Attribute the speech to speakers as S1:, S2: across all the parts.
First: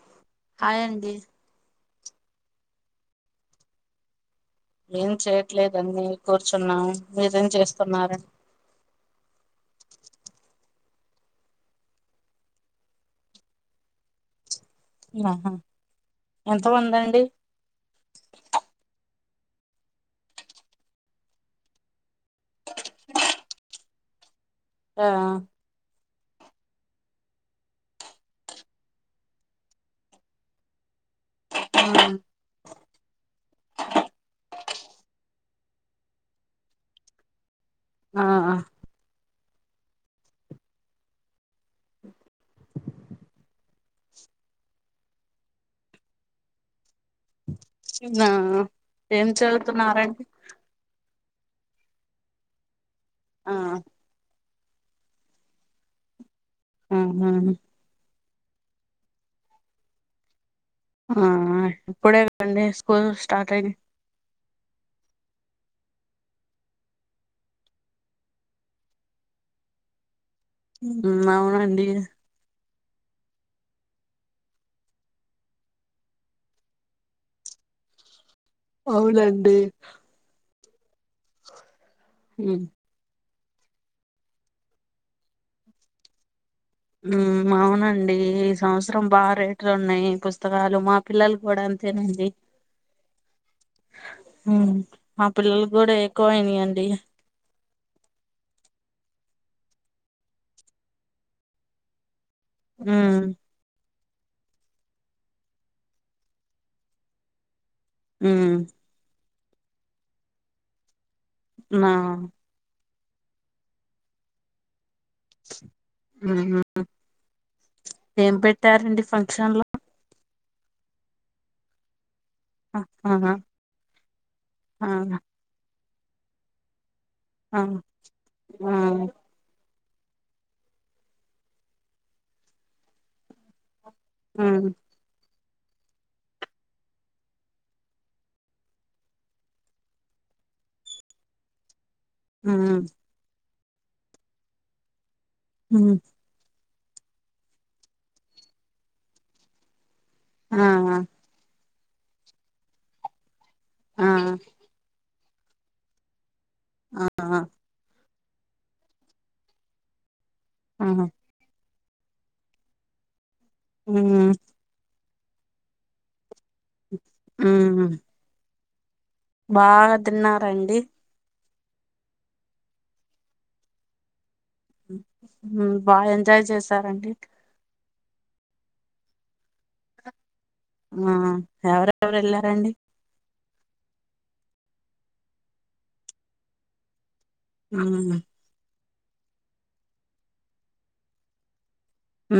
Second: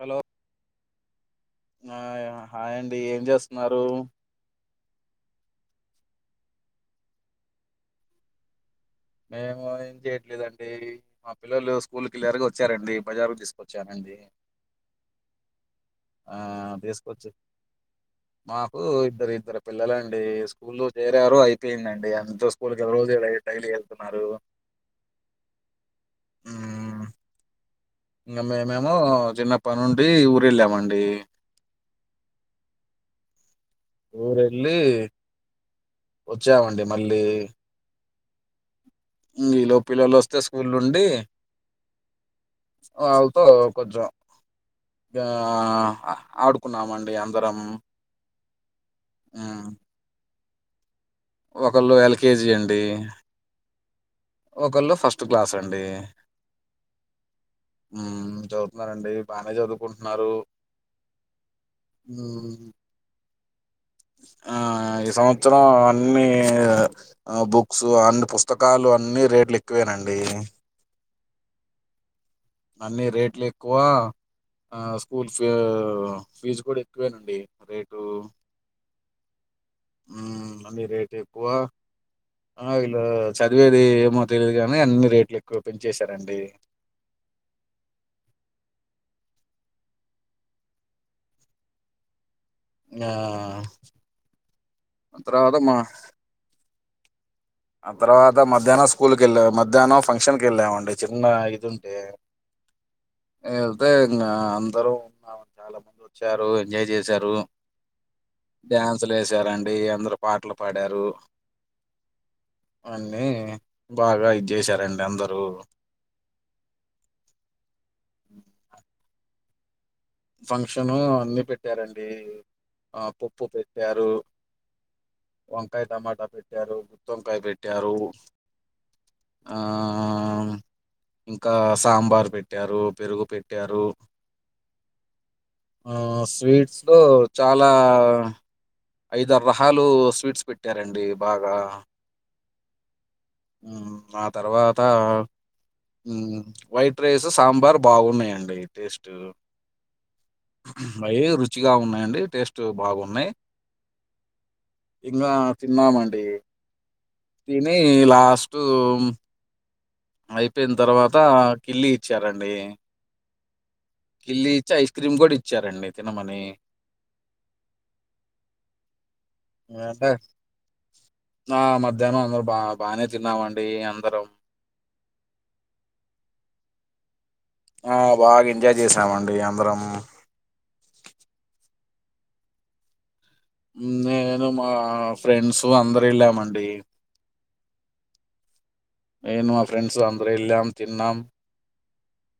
S1: Hello
S2: hi అండి
S1: hi అండి ఏం చేస్తున్నారు
S2: ఏం చేయ్యట్లేదండి కూర్చున్నాం, మీరేం చేస్తున్నారు?
S1: మేము ఏం చెయట్లేదండి మా పిల్లలు స్కూల్ కిలియర్ గా వచ్చారండి బజార్ తీసుకొచ్చానండి
S2: ఆహా
S1: ఆ
S2: ఎంత మంది అండి
S1: తీసుకొచ్చి మాకు ఇద్దరు ఇద్దరు పిల్లలండి స్కూ ల్లో చేరారు అయిపోయిందండి అంత స్కూల్ రోజు ఇలాగే డైలీ వెళ్తున్నారు
S2: ఆ
S1: ఇంగ మేమేమో చిన్నప్ప నుండి ఊరెళ్ళామండి
S2: ఆ
S1: ఊరెళ్ళి, వచ్చామండి మళ్ళీ
S2: ఆ
S1: ఈలోపు పిల్లలు వస్తే స్కూల్ నుండి వాళ్ళతో కొంచెం ఆ ఆడుకున్నామండి అందరం
S2: నా ఏం చదువుతున్నారండి
S1: ఒకలు ఎల్కేజీ అండి
S2: ఆ
S1: ఒకలు ఫస్ట్ క్లాస్ అండి
S2: ఆహా
S1: ఉ చదువుతున్నారండి, బానే చదువుకుంటున్నారు
S2: ఆ ఇప్పుడే కదండీ
S1: హ్మ్.
S2: స్కూల్ స్టార్ట్ అయి
S1: ఆహ్, ఈ సంవత్సరం అన్ని బుక్స్ అన్ని పుస్తకాలు అన్ని రేట్లు ఎక్కువేనాండి
S2: ఉమ్ అవునండి
S1: అన్నిీ రేట్లు ఎక్కువ ఆ స్కూల్ ఫ ఫీజు కూడా ఎక్కువేనండి రేటు
S2: అవునండి
S1: ఉ రేట్ ఎక్కువ లో చదివేది ఏమో తెలియదు గాని అన్ని రేట్లు ఎక్కువ పెంచేశారండి
S2: ఉమ్ అవునండి ఈ సంవత్సరం బాగ రేట్లు ఉన్నయి పుస్తకాలు మా పిల్లలు కూడా అంతేనండి
S1: ఆ!
S2: ఉమ్ మా పిల్లలకు కూడా ఎకువయినయండి
S1: ఆ తర్వాత మధ్యాహ్నం స్కూల్కి వెళ్ళాము మధ్యాహ్నం ఫంక్షన్కి వెళ్ళామండి చిన్న ఇదింటే
S2: ఉమ్
S1: వెళ్తే ఇంగ అందరూ ఉ చాలా బాగా ఎంజాయ్ చేశారు
S2: ఉమ్
S1: డ్యాన్సులు వేసారండి అందరు పాటలు పాడారు
S2: నా
S1: అన్నీ బాగా ఇది చేసారండి అందరూ
S2: ఉహు ఏం పెట్టారండి ఫంక్షన్ లో
S1: ఫంక్షన్లో అన్ని పెట్టారండి ఆ
S2: ఆహా
S1: పప్పు పెట్టారు
S2: ఆ
S1: వంకాయ టమాటా పెట్టారు గుత్తివంకాయ
S2: ఆ
S1: పెట్టారు
S2: ఆ
S1: ఆ ఇంకా సాంబారు పెట్టారు పెరుగు పెట్టారు
S2: ఉమ్
S1: ఆ స్వీట్స్ లో చాలా ఐదారు రహాలు స్వీట్స్ పెట్టారండి బాగా
S2: ఉమ్
S1: ఆ తర్వాత
S2: ఉమ్
S1: వైట్ రైసు సాంబార్ బాగున్నాయండి టేస్టు
S2: ఆ
S1: బాయి రుచిగా ఉన్నాయండి టేస్ట్ బాగున్నాయి
S2: ఆ
S1: ఇంగా తిన్నామండి
S2: ఆ ఆ
S1: తిని లాస్ట్ అయిపోయిన తర్వాత కిల్లీ ఇచ్చారండి
S2: ఉమ్
S1: కిల్లి ఇచ్చి ఐస్ క్రీమ్ కూడా ఇచ్చారండి తినమని
S2: ఆ బాగా
S1: అంటే
S2: తిన్నారండి
S1: ఆ మధ్యాహ్నం అందరు బా బానే తిన్నామండి అందరం
S2: బా ఎంజాయ్ చేసారండి
S1: ఆ బాగా ఎంజాయ్ చేసామండి అందరం
S2: ఆ ఎవరెవరు వెళ్లారండి
S1: నేను మా ఫ్రెండ్స్ అందరు వెళ్ళామండి
S2: ఉ
S1: నేను మా ఫ్రెండ్స్ అందరు వెళ్ళాం తిన్నాం
S2: హ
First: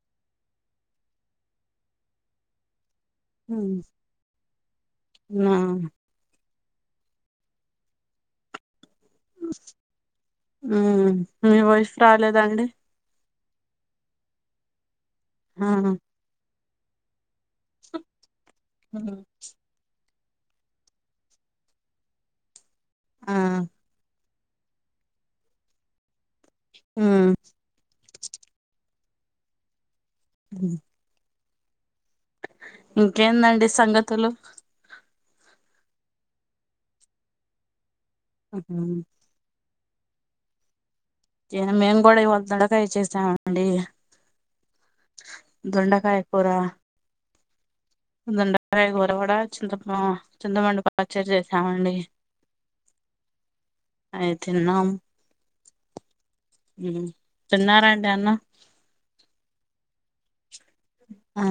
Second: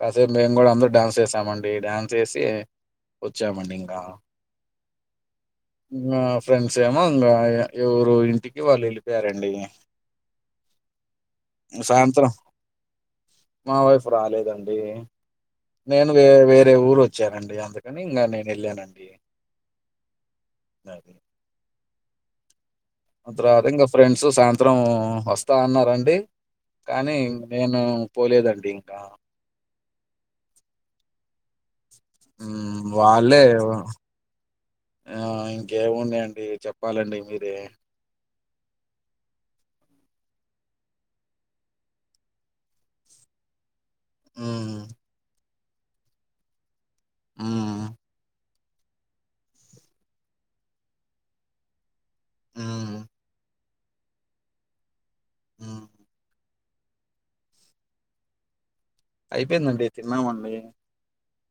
S1: కాసేపు మేము కూడా అందరు డ్యాన్స్ చేసామండి డ్యాన్స్ చేసి వొచ్చామండి
S2: ఉమ్
S1: ఇంకా
S2: ఆ
S1: ఫ్రెండ్స్ ఏమో ఇంగా ఎవరు ఇంటికి వాళ్ళు వెళ్ళిపోయారండి
S2: ఉమ్ మీ వైఫ్
S1: సాయంత్రం
S2: రాలేదండి
S1: మా వైఫ్ రాలేదండి
S2: ఆ
S1: నేను వే వేరే ఊరు వచ్చానండి అందుకని ఇంగా నేను వెళ్ళానండి [unintelligible]
S2: ఆ
S1: తర్వాత ఇంకా ఫ్రెండ్స్ సాయంత్రం వస్తా అన్నారండి కానీ
S2: ఉమ్
S1: నేను పోలేదండి ఇంకా
S2: ఉ
S1: వాళ్ళే
S2: ఇంకేందండి సంగతులు
S1: ఆ ఇంకేమున్నాయండి చెప్పాలండి మీరే
S2: ఆహ మేము కూడా ఇవాల దొండకాయ్ చేసామండి
S1: ఆ
S2: దొండకాయ కూర
S1: ఆ
S2: దొండకాయ కూర కూడా చింత చింతపండు పచ్చడి చేసాం అండి
S1: ఆ
S2: అయి తిన్నాం
S1: హ్మ్.
S2: తిన్నారండి అన్నం
S1: అయిపోయిందండి తిన్నామండి
S2: ఆ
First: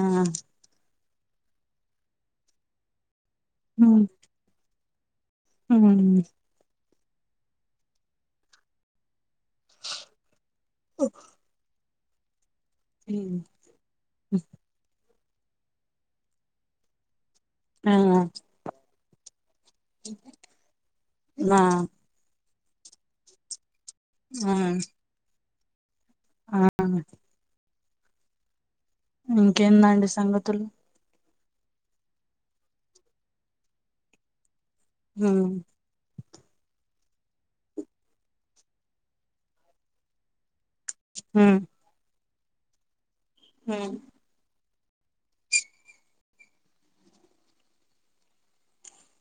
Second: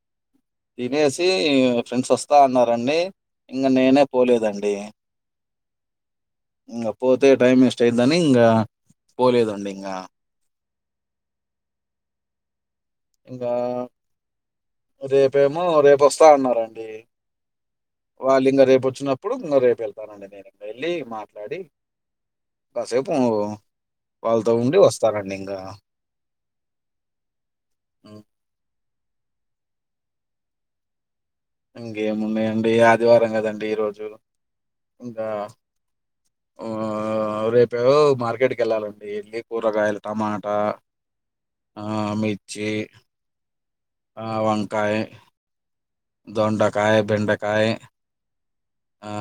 S1: తినేసీ ఫ్రెండ్స్ ఒస్తా అన్నారండి ఇంగా నేనే పోలేదండి
S2: అ
S1: ఇంగా పోతే టైం వేస్ట్ అయిదానీ ఇంగా పోలేదండి ఇంగా
S2: ఉ
S1: ఆ రేపేమో రేప్ ఒసా అన్నారండి
S2: ఆ
S1: వాళ్ళు ఇంగా రేపు ఒచ్చినప్పుడు ఇంగా రేపు ఎళ్తానండి నేను ఎళ్ళి మాట్లాడి
S2: నా
S1: కాసేపూ వాళ్ళతో ఉండి ఒస్తారండి ఇంగా
S2: ఆ ఆ
S1: అవ్
S2: ఇంకేందండి సంగతులు
S1: ఇంగేమున్నాయండి ఆదివారం కదండి ఈ రోజు ఇంగా ఆ ఆ రేపేవో మార్కెట్కి ఎళ్ళాలండీ ఎళ్ళి కూరగాయలు టమాటా
S2: అ
S1: ఆ మిర్చి
S2: ఉ
S1: ఆ వంకాయే దొండకాయే బెండకాయే ఆ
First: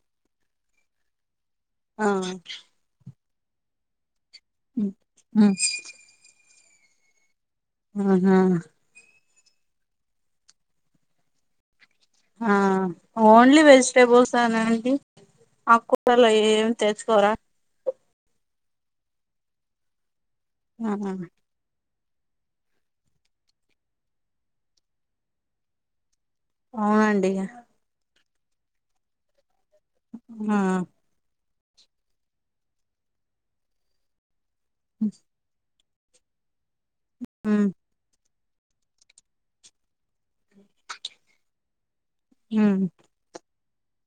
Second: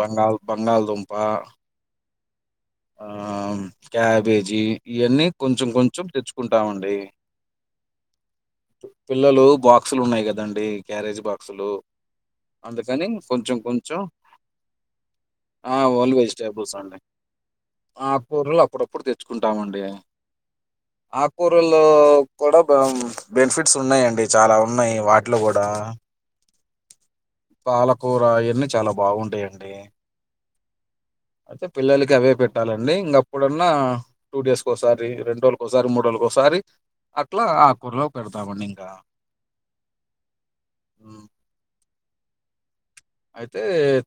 S1: బంగాల్ బంగాల్ దుంపా
S2: ఆ
S1: ఆమ్ క్యాబేజీ ఇయన్నీ కొంచెం కొంచెం తెచ్చుకుంటామండి
S2: ఆహా
S1: పిల్లలు బాక్సులు ఉన్నాయి గదండి క్యారేజీ బాక్సులు
S2: ఆ
S1: అందుకని కొంచెం
S2: ఓన్లీ
S1: కొంచెం
S2: వేజ్టేబుల్సానా అండి
S1: ఆ
S2: ఆకుటలో ఏం తెచ్కోరా
S1: ఆకూర్లు అప్పుడప్పుడు తెచ్చుకుంటామండి ఆకూర్ కులూ కూడా బా బెనిఫిట్స్ ఉన్నాయండి చాలా ఉన్నాయి వాట్లో గూడా
S2: ఆ అండి
S1: పాలకూరా అయాన్నీ చాలా బావుంటాయండి.
S2: ఆ
S1: అయితే పిల్లలకి అవే పెట్టాలండి ఇంగా అప్పుడన్నా టూ డేస్కిసారి
S2: ఉమ్
S1: రెన్రోలా కో సారి మూరోల కోసరీ అట్లా ఆ కూరలో పెడ్తామండి ఇంకా
S2: హ
S1: అయితే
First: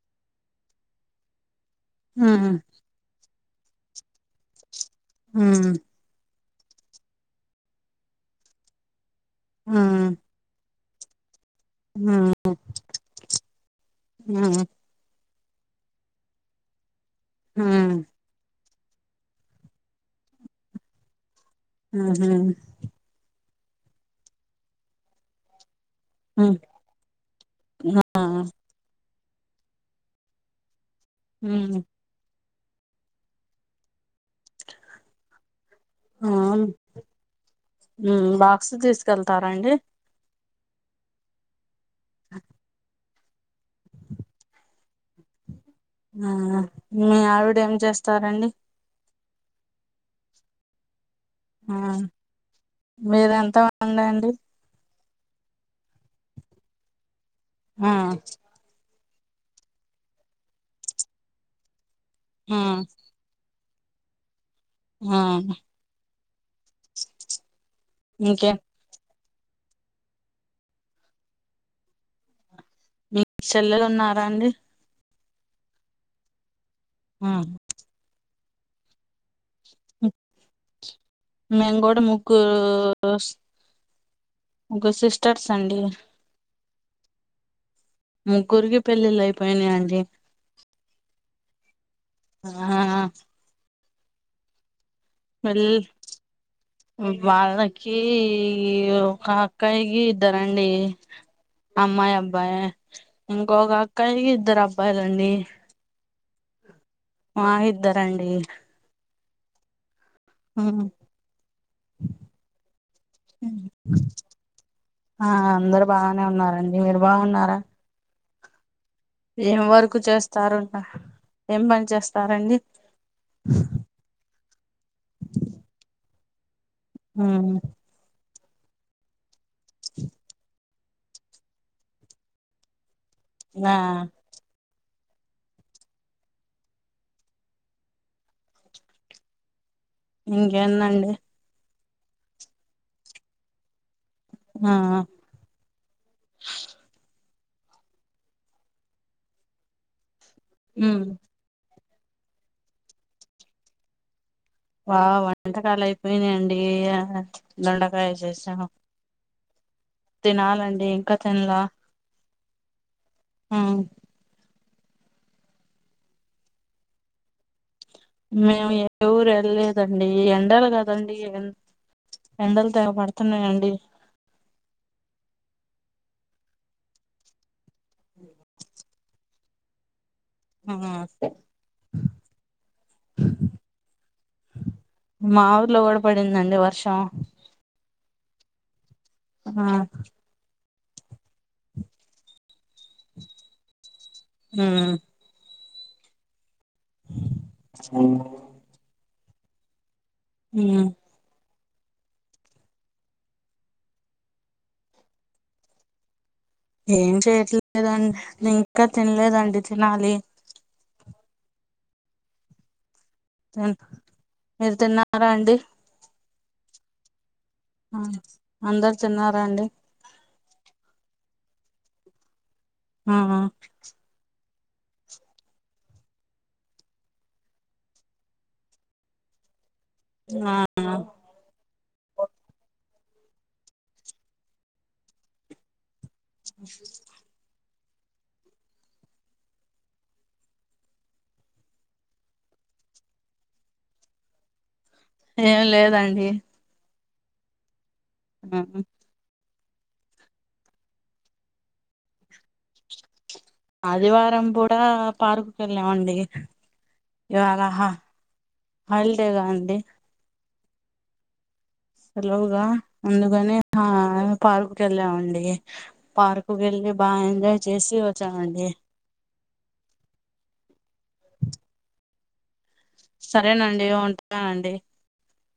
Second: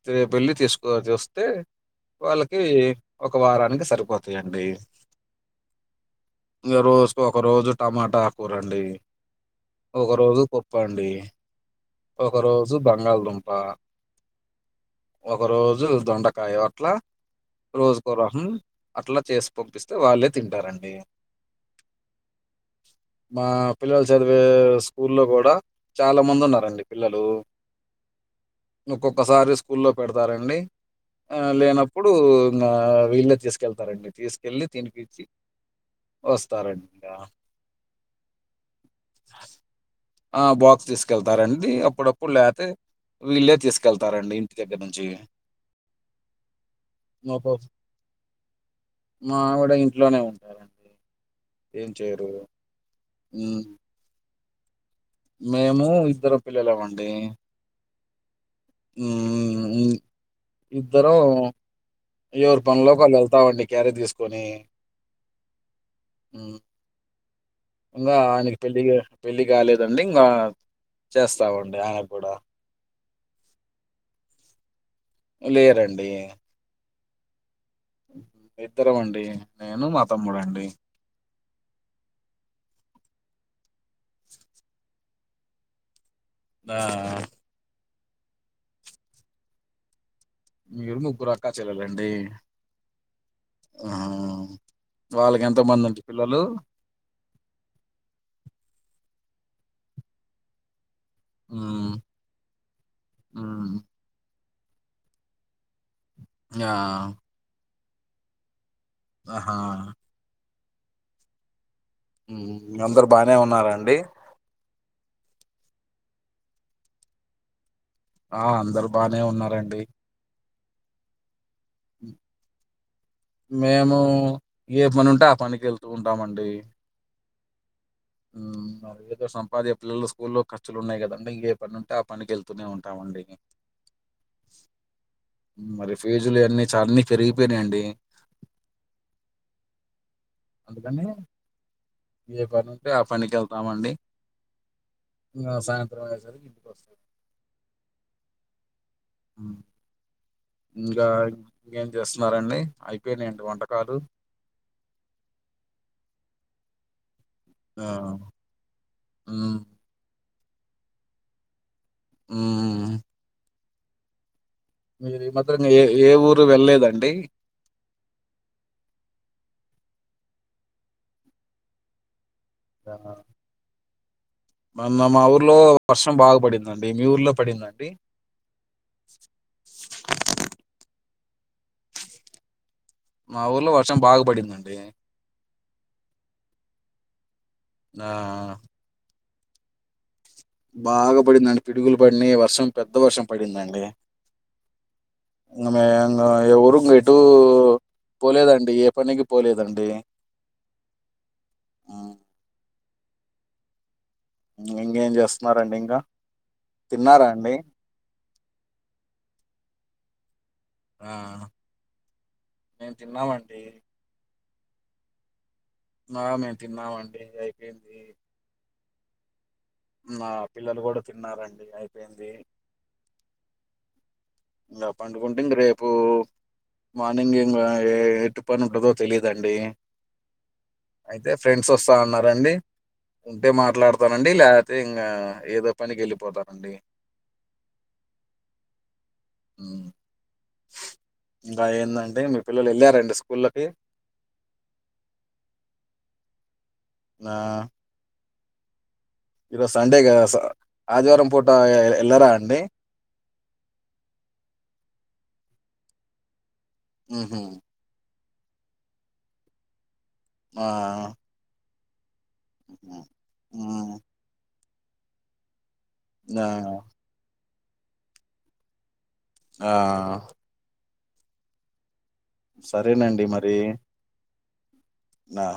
S1: తే బెల్లి తీస్కో తేస్తే
S2: ఉమ్
S1: వాళ్ళకీ ఒక వారానికి సరిపోతాయండి.
S2: హామ్
S1: ఇంగా రోజు కొకరోజు టమాటా ఆకూరండి ఒక రోజు పప్ పండి ఒక రోజు బంగాల్దుంపా
S2: ఉ
S1: ఒక రోజు దొండకాయా అట్ల రోజు కోరకం అట్లా చేసి పంపిస్తే వాళ్ళే తింటారండి.
S2: ఉహు
S1: మా పిల్లలు చదివే స్కూల్లో గూడా చాలా మంది ఉన్నారండి పిల్లలు
S2: ఆ ఆ
S1: ఒక్కొక్కసారి స్కూల్లో పెడ్తారండి లేన ఇప్పుడు ఇంగ వెళ్ళే తీసుకెళ్తారండి తీ తినిపించి వస్తారండి ఇంకా
S2: ఉ బాక్స్ తీసుకెళ్తారా అండి
S1: ఆ బాక్స్ తీసుకెళ్తారండి అప్పుడప్పుడు [unintelligible] వీళ్ళే తీసుకెళ్తారండి ఇంటి దెగ్గర నుం
S2: ఆ మీ
S1: మా పా
S2: ఆవిడ ఏం చేస్తారండి
S1: మా ఆవిడ ఇంట్లోనే ఉంటారండి ఏం చేయరు
S2: మీరు ఎంత
S1: హ్మ్.
S2: మంది అండి
S1: మేము ఇద్దరు పిల్లలమండి
S2: ఆ
S1: ఇద్దరు ఎవరి పనులోకి వాళ్ళు వెళ్తామండి క్యారి తీసుకొని
S2: ఆ
S1: ఉ ఇంగా
S2: ఇంకే
S1: ఆయనకి పెళ్లి పెళ్ళి కాలేదండి ఇంగ చేస్తామండి ఆయన కూడ
S2: మీకు చెల్లెలు ఉన్నార అండి
S1: లేరండి
S2: హు
S1: ఇద్దరం అండి నేను మా తమ్ముడండి
S2: మేము కూడ ముగ్గురు ముగ్గురు సిస్టర్స్ అండి
S1: ఆ
S2: ముగ్గురికి పెళ్ళిళ్ళు అయిపోయినాయండి
S1: మీరు ముగ్గురు అక్క చెల్లలండి
S2: ఆ
S1: వాళ్ళకి ఎంత
S2: పెళ్ళి
S1: మంది అండి పిల్లలు
S2: వాళ్ళకి ఒక అక్కయకి ఇద్దరండి
S1: మ్మ్
S2: అమ్మాయి అబ్బాయి ఇంకొక
S1: మ్మ్
S2: అక్కయకి ఇద్దరు అబ్బాయిలండి
S1: ఆ
S2: మాకు ఇద్దరండి
S1: ఆహా
S2: ఉ
S1: అందరు బానే ఉన్నార అండి
S2: ఆ అందరు బానే ఉన్నారండి మీరు బాగున్నార
S1: ఆ అందరు బానే
S2: ఏం
S1: ఉన్నారండి
S2: వర్కు చేస్తారు ఏం పని చేస్తారండి
S1: మేము ఏ పని ఉంటే ఆ పనికి వెళ్తూ ఉంటామండి
S2: హు
S1: ఉమ్ ఏదో [unintelligible] పిల్లలు స్కూల్లో లు ఉన్నాయి కదండి ఇంగ ఏ పని ఉంటె ఆ పనికి వెళ్తూనే ఉంటామండి
S2: ఆ
S1: మరి ఫీజులు ఇయన్నీ అన్ని పెరిగిపోయినయండి అందుకనే
S2: ఇంకేందండి
S1: ఏ పని ఉంటే ఆ పనికి వెళ్తామండి
S2: ఆ
S1: ఇంగ సాయంత్రం అయేసరికి ఇంటికి వస్తాం ఇంకా ఇంకేం చేస్తున్నారండి అయిపోయినయండి వంటకాలు
S2: వా వంటకాలు అయిపోయినాయండి
S1: ఆ
S2: దొండకాయ చేసాను
S1: మ్మ్
S2: తినాలండి ఇంకా తిన్లే
S1: ఉమ్
S2: ఉమ్
S1: మీరు మాత్రం ఏ ఏ ఊరు వెళ్లలేదండి
S2: మేము ఏ ఊరు వెళ్లేదండి ఎండలు కదండి ఎండలు తెగ కొడుతున్నాయండి
S1: మ మా ఊర్లో వర్షం బాగా పడిందండి మీ ఊర్లో పడిందా అండి
S2: ఉహు
S1: మా ఊర్లో వర్షం బాగ పడిందండి
S2: మా ఊర్లో కూడ పడిందండి వర్షం
S1: ఆ
S2: ఆ
S1: బాగా పడిందండి పిడుగులు పడినయి వర్షం పెద్ద వర్షం పడిందండి [unintelligible] మే ఇంగ ఏ ఊరు ఇటు పోలేదండి ఏ పనికి పోలేదండి
S2: ఉమ్
S1: ఉమ్, ఇంకేం చేస్తున్నారండి ఇంగా
S2: ఏం చేయట్లేదండి ఇంకా తిన్లేదండి తినాలి
S1: ఆ మేము తిన్నామం
S2: మీరు తిన్నారా అండి
S1: నా మేము తిన్నామండి అయిపొయింది
S2: అవున అందరు తిన్నారా అండి
S1: నా పిల్లలు గూడ తిన్నారండి అయిపోయింది
S2: ఆ అ
S1: ఇంగ పండుకుంటే ఇంగ రేపు మార్నింగ్ ఇంగా ఎ ఎట్ పని ఉంటుందో తెలియదండి
S2: ఆ అ
S1: అయితే ఫ్రెండ్స్ వస్తా అన్నారండి ఉంటే మాట్లాడతానండి లేతే ఇంగా ఏదో పనికి ఎళ్ళిపోతానండి మ్ ఇంకా ఏందండి మీ పిల్లలు ఎళ్ళారా అండి స్కూళ్ళకి
S2: ఏం లేదండి
S1: నా ఈరోజు సండే గా స ఆదివారం పూటా ఎ ఎళ్ళరా అండి
S2: ఆదివారం పూట పార్కుకి ఎళ్ళామండి
S1: ఉహు
S2: ఇవాళ హ హల్డే గా అండి
S1: ఆ
S2: హలోగా
S1: ఉమ్
S2: ముందుగానె
S1: ఉమ్.
S2: పార్కు కెళ్ళామండి
S1: ఆ
S2: పార్కు కెళ్ళి బా ఎంజాయ్ చేసి వచ్చామండి
S1: ఆ సరేనండి
S2: సరేనండి ఉంటానండి
S1: నా